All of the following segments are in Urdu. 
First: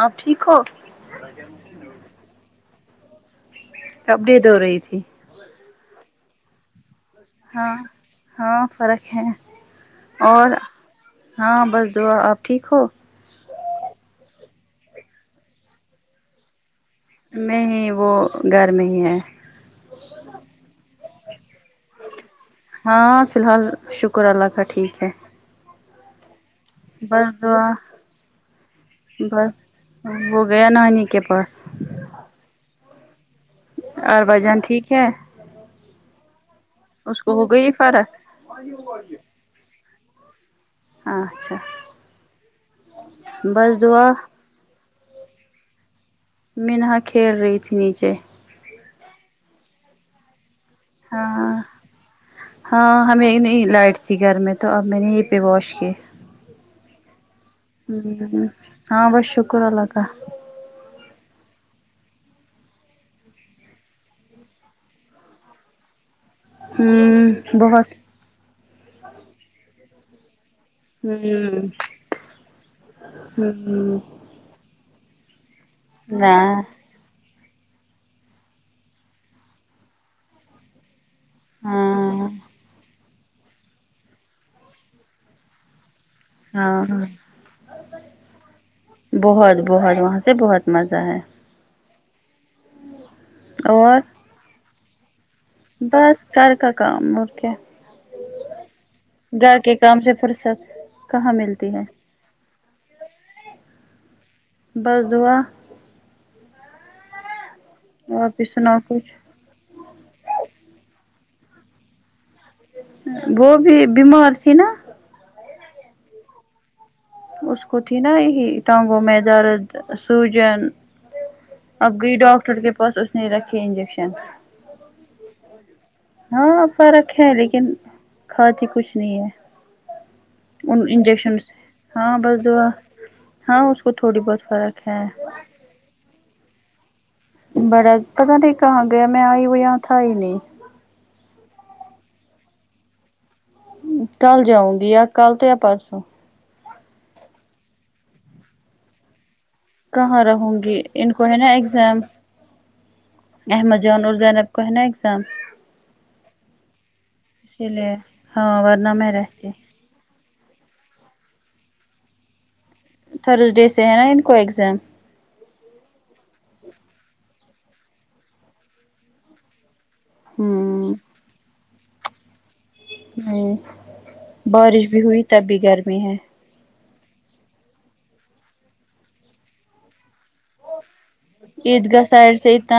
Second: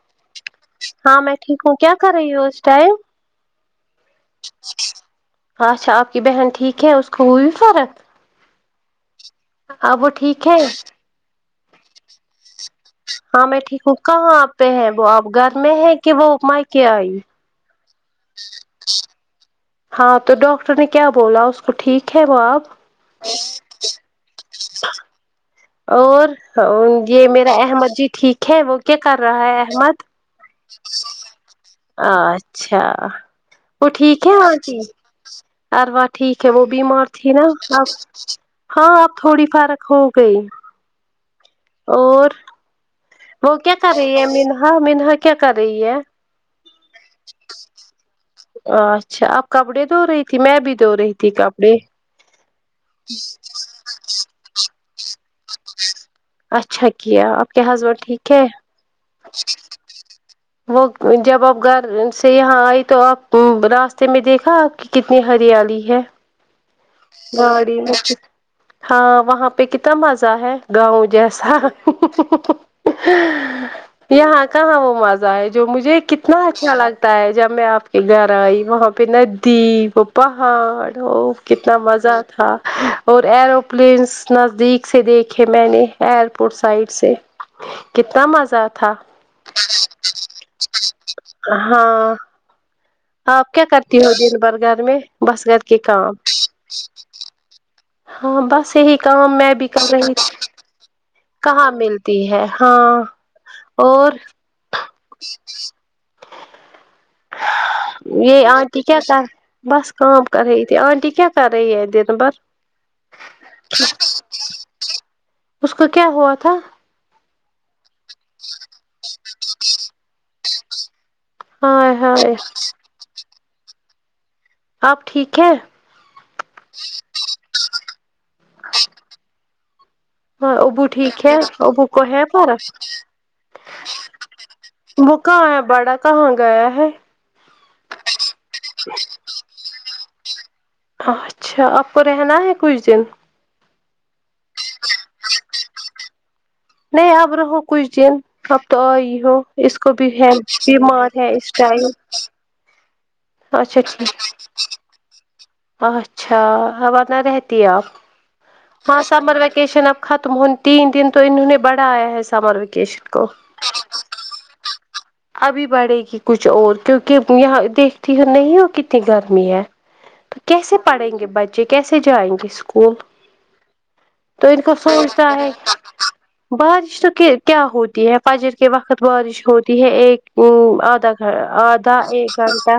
آپ ٹھیک ہو ہاں میں ٹھیک ہوں کیا کر رہی ہوں اس ٹائم اپ ڈیٹ ہو رہی ہے اچھا آپ کی بہن ٹھیک ہےاس ہاں ہاں ہاں فرق ہے اب وہ ٹھیک اور ہے ہاں بس دعا آپ ٹھیک ہو ہاں میں ٹھیک ہوں کہاں آپ پہ ہیں وہ آپ گھر میں ہے کہ وہ مائکے آئی ہوئی نہیں وہ گھر میں ہی ہے ہاں تو ڈاکٹر نے کیا بولا اس تو ٹھیک ہے وہ اب ہاں فی الحال شکر اللہ کا ٹھیک ہے اور یہ بس میرا دعا احمد جی ٹھیک ہے وہ کیا کر رہا بس ہے احمد وہ گیا نانی کے پاس آ اچھا وہ ٹھیک ہے اربا جان آنٹی ٹھیک ہے اور وہ ٹھیک ہے وہ بیمار اس تھی کو نا ہو گئی اب فرق ہاں اب تھوڑی فرق ہو گئی اچھا اور وہ کیا بس کر دعا رہی ہے مینہا مینہا کیا کر رہی ہے مینہا کھیل رہی تھی نیچے ا اچھا آپ کپڑے دھو رہی تھی میں بھی دھو رہی تھی ہاں کپڑے ہاں ہمیں نہیں لائٹ تھی گھر میں تو اب میں نے یہی پہ واش کی اچھا کیا آپ کے ہسبینڈ ٹھیک ہے ہوں ہاں بس شکر اللہ کا وہ جب آپ گھر سے یہاں آئی تو آپ راستے میں دیکھا آپ کتنی ہریالی ہے ہوں گاڑی بہت میں کت ہاں وہاں پہ کتنا مزہ ہے گاؤں جیسا ہوں ہوں یہاں کہاں وہ مزہ ہے جو مجھے کتنا میں اچھا لگ تا ہے جب میں آپ کے گھر آئی وہاں پہ ندی وہ پہاڑ ہو کت کیا مزہ ہاں تھا اور ایروپلینس نزدیک سے دیکھے میں نے ایر پوٹ ہاں سائڈ سے کتنا مزہ تھا بہت بہت وہاں سے بہت مزہ ہے ہاں آپ کیا کرتی اور ہو دن بھر گھر میں بس گھر کے کام بس گھر کا کام اور کیا ہاں بس یہی کام میں گھر بھی کے کر کام رہی سے فرصت ملتی کہاں ہے مل تی ہے ہاں اور بس دعا اور بھی یہ سناؤ آنٹی کیا کچھ کر بس کام کر رہی تھی آنٹی کیا کر رہی ہے دن بھر وہ بھی بیمار تھی نا اس کو کیا ہوا تھا اس کو تھی نا یہی ٹانگوں میں درد سوجن اب ہائے گئی ہائے ڈاکٹر کے پاس اس نے رکھی انجیکشن آپ ٹھیک ہے ہاں فرق ہے لیکن کھاتی کچھ نہیں ہے ہاں ان ابو ٹھیک ہے انجیکشن سے ابو کو ہاں ہے بس فرق دعا ہاں اس کو تھوڑی بہت فرق ہے وہ کہاں ہے بڑا کہاں گیا ہے بڑا پتا نہیں کہاں گیا میں آئی وہ یہاں تھا ہی نہیں اچھا آپ کو رہنا ہے کچھ دن کل جاؤنگی یا کل تو یا پرسوں نہیں آپ رہو کچھ دن اب تو آئی ہو اس کو بھی کہاں ہے رہوں گی ان بیمار کو ہے نا اس ٹائم ایگزام احمد اچھا جان اور ٹھیک زینب کو ہے نا ایگزام اچھا ہاں ورنہ رہتی ہے اسی آپ لیے ورنہ ہاں میں سمر رہتی ویکیشن اب ختم ہونے تین دن تو انہوں نے بڑھایا ہے سمر ویکیشن کو تھرزڈے سے ہے نا ان کو ایگزام ابھی بڑھے گی کچھ اور کیونکہ یہاں دیکھتی ہی نہیں ہو کتی گرمی ہے تو کیسے ہوں پڑھیں گے بچے کیسے جائیں گے اسکول کو نہیں تو ان کو بارش بھی ہوئی سوچتا تب ہے بھی گرمی ہے بارش تو کے کیا ہوتی ہے فجر کے وقت بارش ہوتی ہے ایک ہوں آدا گ آدھا ایک گھنٹہ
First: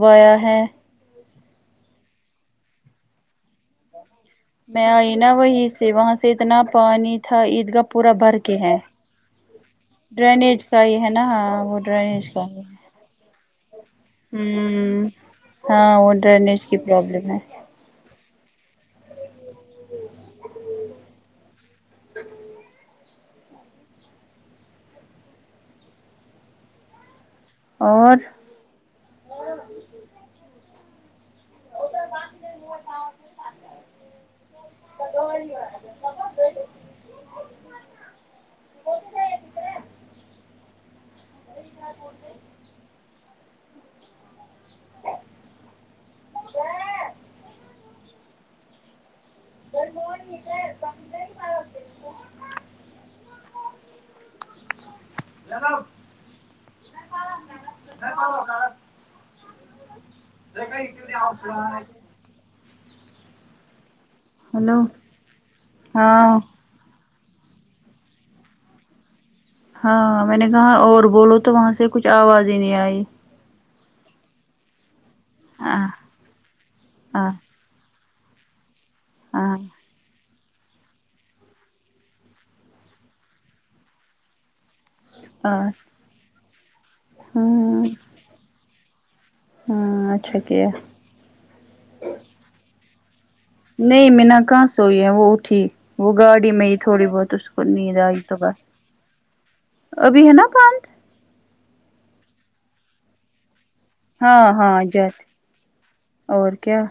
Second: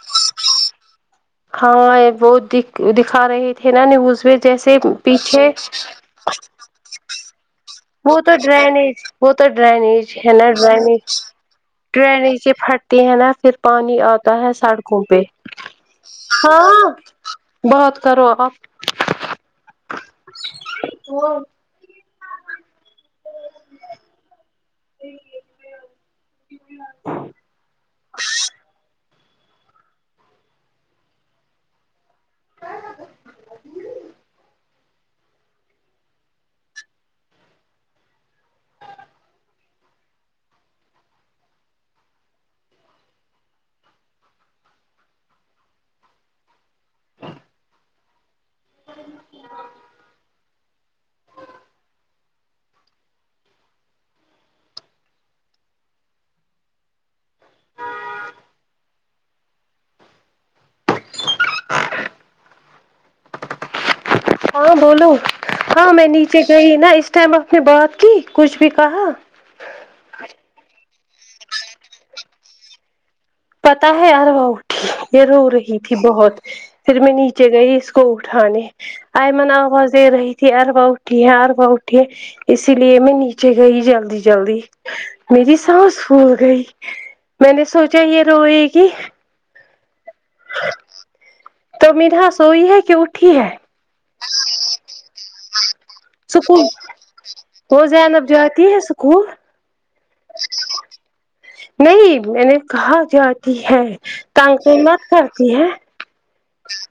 وایا ہے ہاں وہ د دکھا رہے تھے نا نیوز میں جیسے آئی نا پیچھے وہیں سے وہاں سے اتنا پانی تھا ات وہ تو ڈرینیج وہ تو ڈرینیج ہے نا کا ہی ڈرینیج ہے نا ہاں وہ ڈرینیج کا ہی پ ہے تی ہیں نا پھر پانی آتا ہے سڑکوں ہوں پہ ہاں وہ ڈرینیج کی ہاں پرابلم ہے بات کرو اب آپ اور [inaudible] [inaudible] [inaudible] [inaudible] [unintelligible] [unintelligible] [unintelligible] ہاں ہلو بولو ہاں میں نیچے گئی نا اس ٹائم آپ نے بات کی کچھ بھی کہا ہاں میں نے کہاں اور بولو تو وہاں سے کچھ آواز ہی نہیں آئی پتا ہے یا اروا اٹھی یہ رو رہی ہاں تھی بہت پھر میں ہاں نیچے گئی اس کو اٹھانے آئمن ہاں آواز دے رہی تھی اروا یہاں اروا اٹھی ہے اسی لیے میں نیچے گئی جلدی جلدی میری ساس پھول گئی میں نے ہاں سوچا یہ روئے گی ہاں اچھا کیا تو مدھا سوئی ہے کہ اٹھی ہے نہیں منہا کہاں سوئی ہے وہ اٹھی وہ گاڑی سکول میں ہی تھوڑی بہت اس کو وہ نیند آئی زینب تو بس جاتی ہے سکول ابھی ہے نا پانڈ نہیں میں نے کہاں جاتی ہے ہاں تان ہاں کو مت جاتے کرتی ہے اور کیا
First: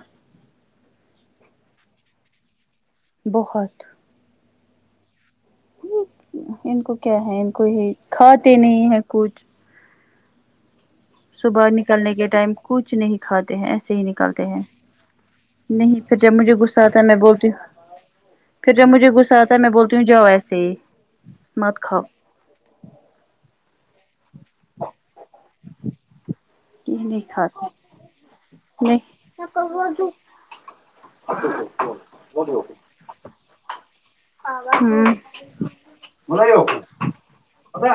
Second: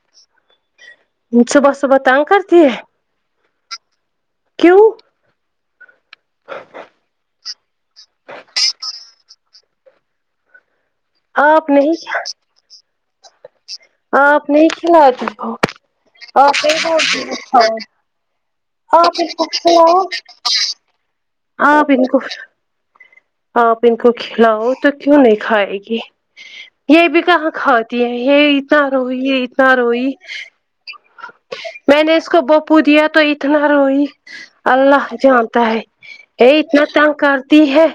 صبح صبح تنگ کرتی ہے بہت کیوں ان کو کیا ہے ان کو یہ کھاتے نہیں ہے کچھ صبح آپ نہیں نکلنے کے ٹائم کچھ نہیں کھاتے ہیں ایسے ہی نکالتے آپ ہیں نہیں کھلاتی ہو نہیں پھر جب مجھے آپ غصہ نہیں آتا ہے میں ہو بولتی ہوں کھاؤ پھر جب مجھے آپ ان غصہ کو آتا ہے میں بولتی ہوں جاؤ ایسے ہی ہاں مت کھاؤ بالکل آپ ان کو کھلاؤ تو کیوں نہیں کھائے گی یہ نہیں بھی کہاں کھاتے کھاتی ہے یہ اتنا نہیں روئی اتنا روئی میں نے اس کو بوپو دیا تو اتنا روئی اللہ جانتا ہے یہ ہوں اتنا تنگ کرتی ہے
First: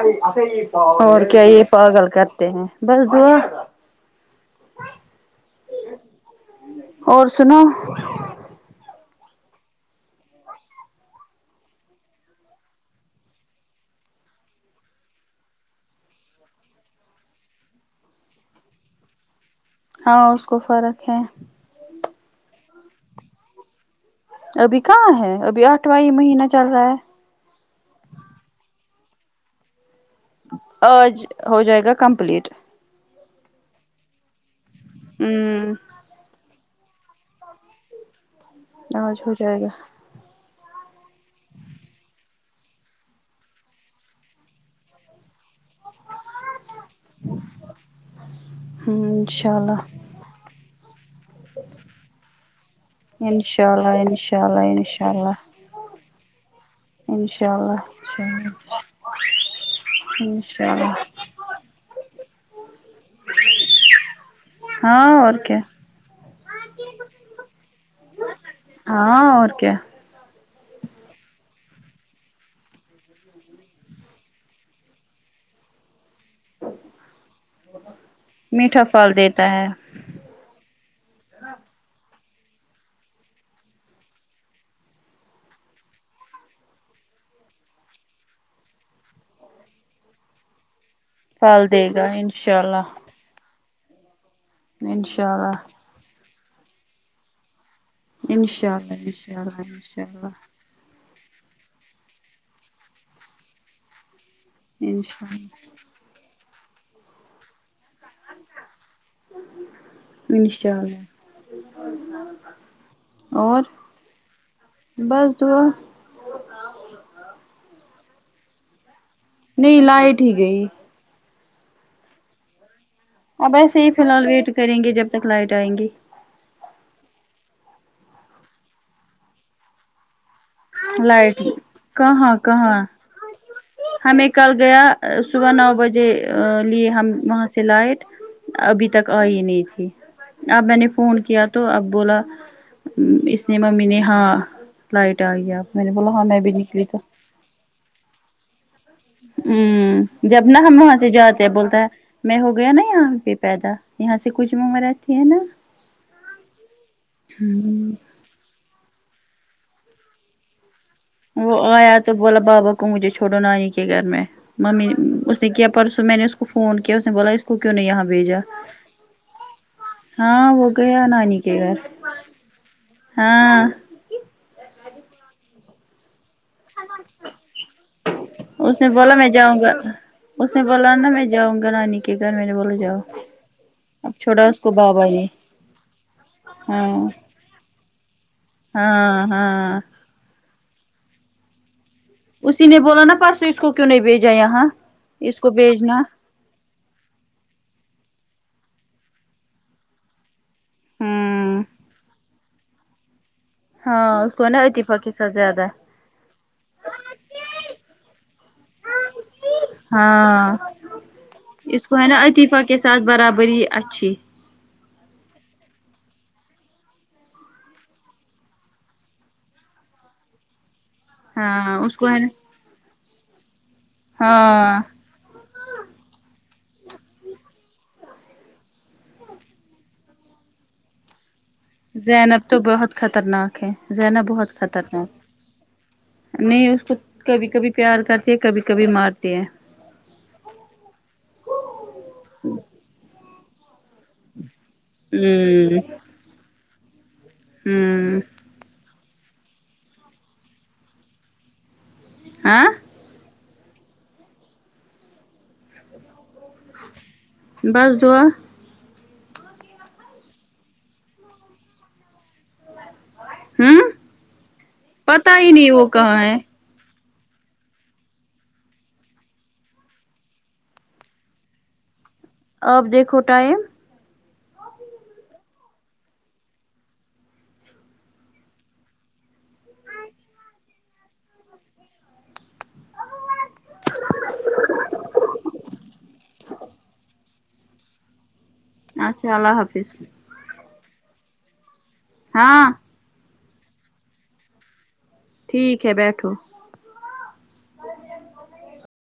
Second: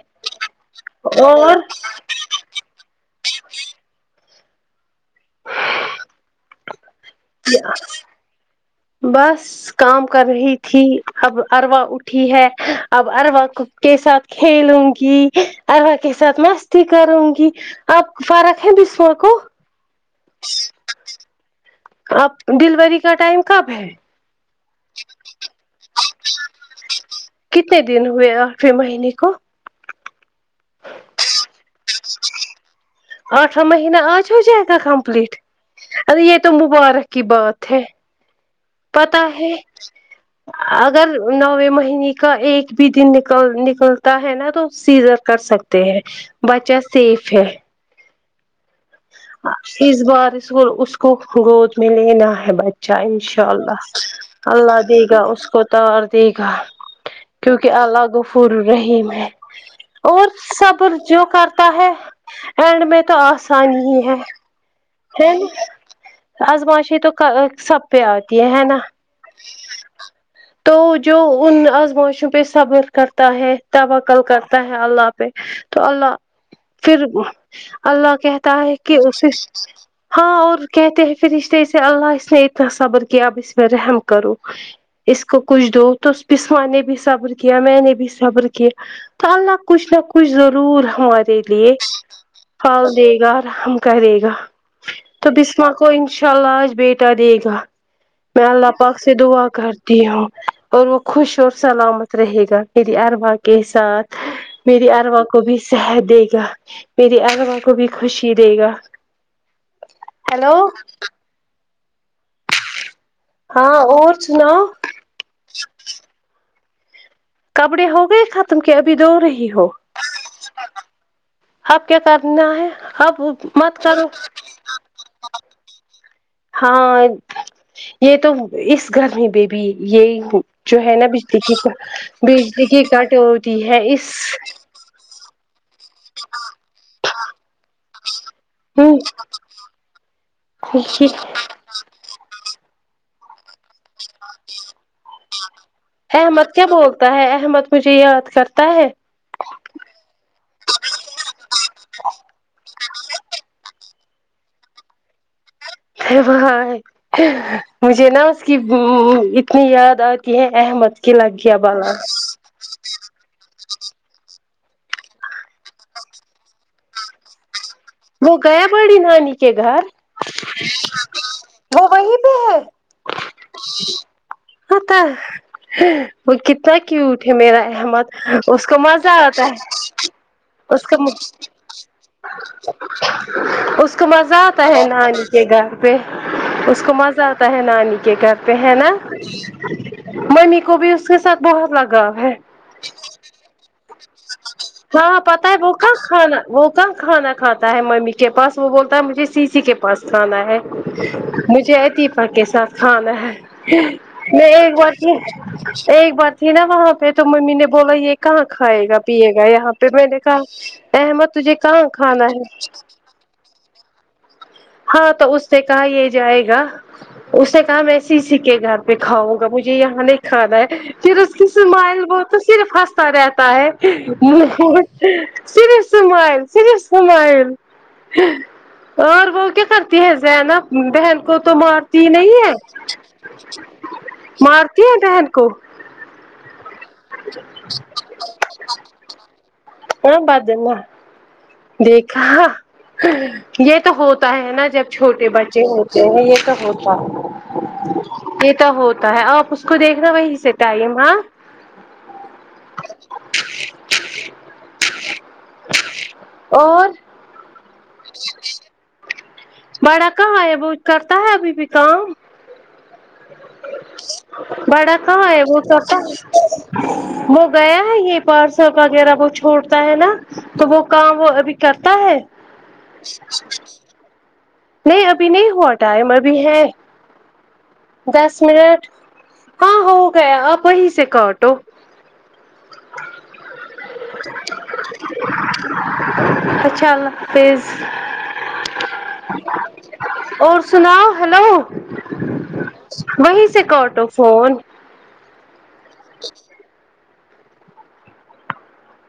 اور کیا یہ پاگل کرتے ہیں بس دعا اور سنو بس کام کر رہی تھی اب اروا اٹھی ہے اب اروا کو کے ساتھ کھیلوں گی اروا کے ساتھ مستی کروں گی آپ فارق ہیں بسوہ کو ہاں اس کو فرق ہے اب ڈیلیوری کا ٹائم کب ہے ابھی کہاں ہے ابھی آٹھوائی مہینہ چل رہا ہے کتنے دن ہوئے آٹھویں مہینے کو آج ہو جائے گا کمپلیٹ اٹھواں مہینہ آج ہو جائے گا کمپلیٹ ہوں ارے یہ تو مبارک کی بات ہے آج پتہ ہو ہے جائے گا اگر نوے مہینے کا ایک بھی دن نکل نکلتا ہے نا تو سیزر کر سک تے ہیں بچہ سیف ہے ہاں چ اس بار اس کو اس کو گود میں لینا ہے بچہ انشاء اللہ اللہ دے گا اس کو تو اور دے گا کیونکہ اللہ غفور و رحیم ہے اور انشاء صبر اللہ جو کر تا ہے اینڈ میں تو آسانی ہی ہے ہاں ہیں اور کیا آزماشیئیں تو ک سب پہ آتی ہے ہے نا ہاں اور کیا تو جو ان آزمائشوں پہ صبر کرتا ہے توکل کرتا ہے اللہ پہ تو اللہ پھر اللہ کہتا ہے میٹھا کہ پھل اسے دیتا سے ہے ہاں اور کہتے ہیں فرشتے اسے اللہ اس نے اتنا صبر کیا اب اس پہ رحم کرو اس کو کچھ دو تو اس بسما نے بھی صبر کیا میں نے بھی صبر کیا تو اللہ کچھ نہ کچھ ضرور ہمارے پھل لیے دے گا انشاء پھل اللہ دے گا آور ہم کرے گا تو انشاء بسما اللہ کو انشاء اللہ آج بیٹا دے گا میں اللہ انشاء پاک سے انشاء دعا اللہ کرتی انشاء ہوں اللہ اور وہ خوش اور سلامت رہے گا میری اروا کے ساتھ میری اروا انشاء کو بھی اللہ صحت دے گا میری اروا کو بھی خوشی دے گا ہیلو انشا للہ ہاں اور سناؤ بس دعا کپڑے ہو گئے ختم کے ابھی دھو رہی ہو نہیں لائٹ ہی گئی اب کیا کرنا ہے اب مت ایسے ہی فی کرو الحال ویٹ کریں گے جب تک لائٹ آئیں گی ہاں یہ تو اس گھر میں بھی یہی جو ہے نا بجلی لائٹ کی کہاں بجلی کی کہاں کٹوتی ہے اس ہمیں کل گیا ا صبح نو بجے لیے ہم وہاں سے لائٹ ابھی تک آئی نہیں تھی اب میں نے فون کیا تو اب بولا اس نے ممی نے ہاں لائٹ آئی ہے میں نے بولا ہاں میں احمد بھی کیا نکلی تو بولتا ہے احمد مجھے یاد کرتا ہے وں جب نا ہم وہاں سے جاتے ہیں بولتا ہے میں ہو گیا نا یہاں پہ پیدا یہاں سے کچھ معمو رکھی ہے نا یہ وہاں ہے مجھے نا کے وہ اتنی یاد آتی ہے احمد کی لگ وہ گیا بالا آیا تو بولا بابا کو مجھے چھوڑو نانی کے گھر میں ممی اس نے کیا پرسوں میں نے اس کو فون کیا اس نے بولا کو کیوں نہیں یہاں وہ بھیجا گیا بڑی نانی کے گھر ہاں وہ گیا نانی کے گھر وہ وہیں پہ ہے ہاں تو کل وہ کتنا کیوٹ ہے میرا احمد اس کو نے مزہ بولا میں آتا ہے جاؤں گا اس نے بولا نا میں جاؤں گا نانی کے گھر میں نے بولو جاؤ اس کو اب مزہ چھوڑا اس آتا کو ہے بابا نانی نے کے گھر پہ اس ہاں کو مزہ آتا ہے نانی کے کرتے ہیں نا ہاں ہاں ممی کو بھی اس کے ساتھ بہت لگ گا ہے اسی نے بولا نا پرسوں اس کو کیوں نہیں بھیجا یہاں ہاں اس پتا کو ہے وہ کیا بھیجنا کھانا وہ کہا کھانا کھا ہے ممی کے پاس وہ بولتا ہے مجھے سیسی کے پاس کھانا ہے ہوں مجھے ایتی پقسا ہاں میں ہاں اس میں کو نا ایک بار عطیفہ کی کے ساتھ زیادہ ایک بار تھی نا وہاں پہ تو ممی نے بولا یہ کہاں کھائے گا پیے گا یہاں پہ میں نے کہا ہاں احمد تجھے کہاں کھانا ہے شفا کے ساتھ برابری اچھی ہاں تو اس سے کہا یہ جائے گا اس نے کہا میں اسے سی کے گھر پہ کھاؤں گا مجھے یہاں نہیں کھانا ہے فر اسی کی ہاں اس اسمائل کو ہے نا بہت صرف ہنستا رہتا ہے مہ ہاں صرف اسمل س سومائل اور بول کرتی ہے زینب بہن کو تو مار تی نہیں زینب ہے تو بہت خطرناک ہے زینب بہت مارتی ہیں خطرناک بہن کو نہیں اس کو کبھی کبھی پیار کرتی ہے کبھی کبھی مارتی ہے وہ بعد دلہنے دیکھا یہ تو ہوتا ہے نا جب چھوٹے بچھے ہ ہوتے دوا لے یہ تو ہوتا ہے ہمم یہ تو ہوتا ہے آپ اس کو دیکھنا وہی سے تئیماں ہاں اور بس دعا بڑا کہاں ہے وہ کرتا ہے ابھی بھی کام ہوں بڑا کہا پتا ہیں ہی وہ نہیں کہاں ہے وہ گیا ہے یہ پارسل وغیرہ وہ چھوڑتا ہے نا تو وہ کام وہ ابھی کرتا ہے اب دیکھو ٹائم نہیں ابھی نہیں ہوا ٹائم ابھی ہے دس منٹ ہاں ہو گیا آپ وہیں سے کاٹو [unintelligible] اچھا اللہ حافظ اچھا اللہ حافظ اور سناؤ ہلو ہاں وہیں سے کاٹو فون ٹھیک ہے بیٹھو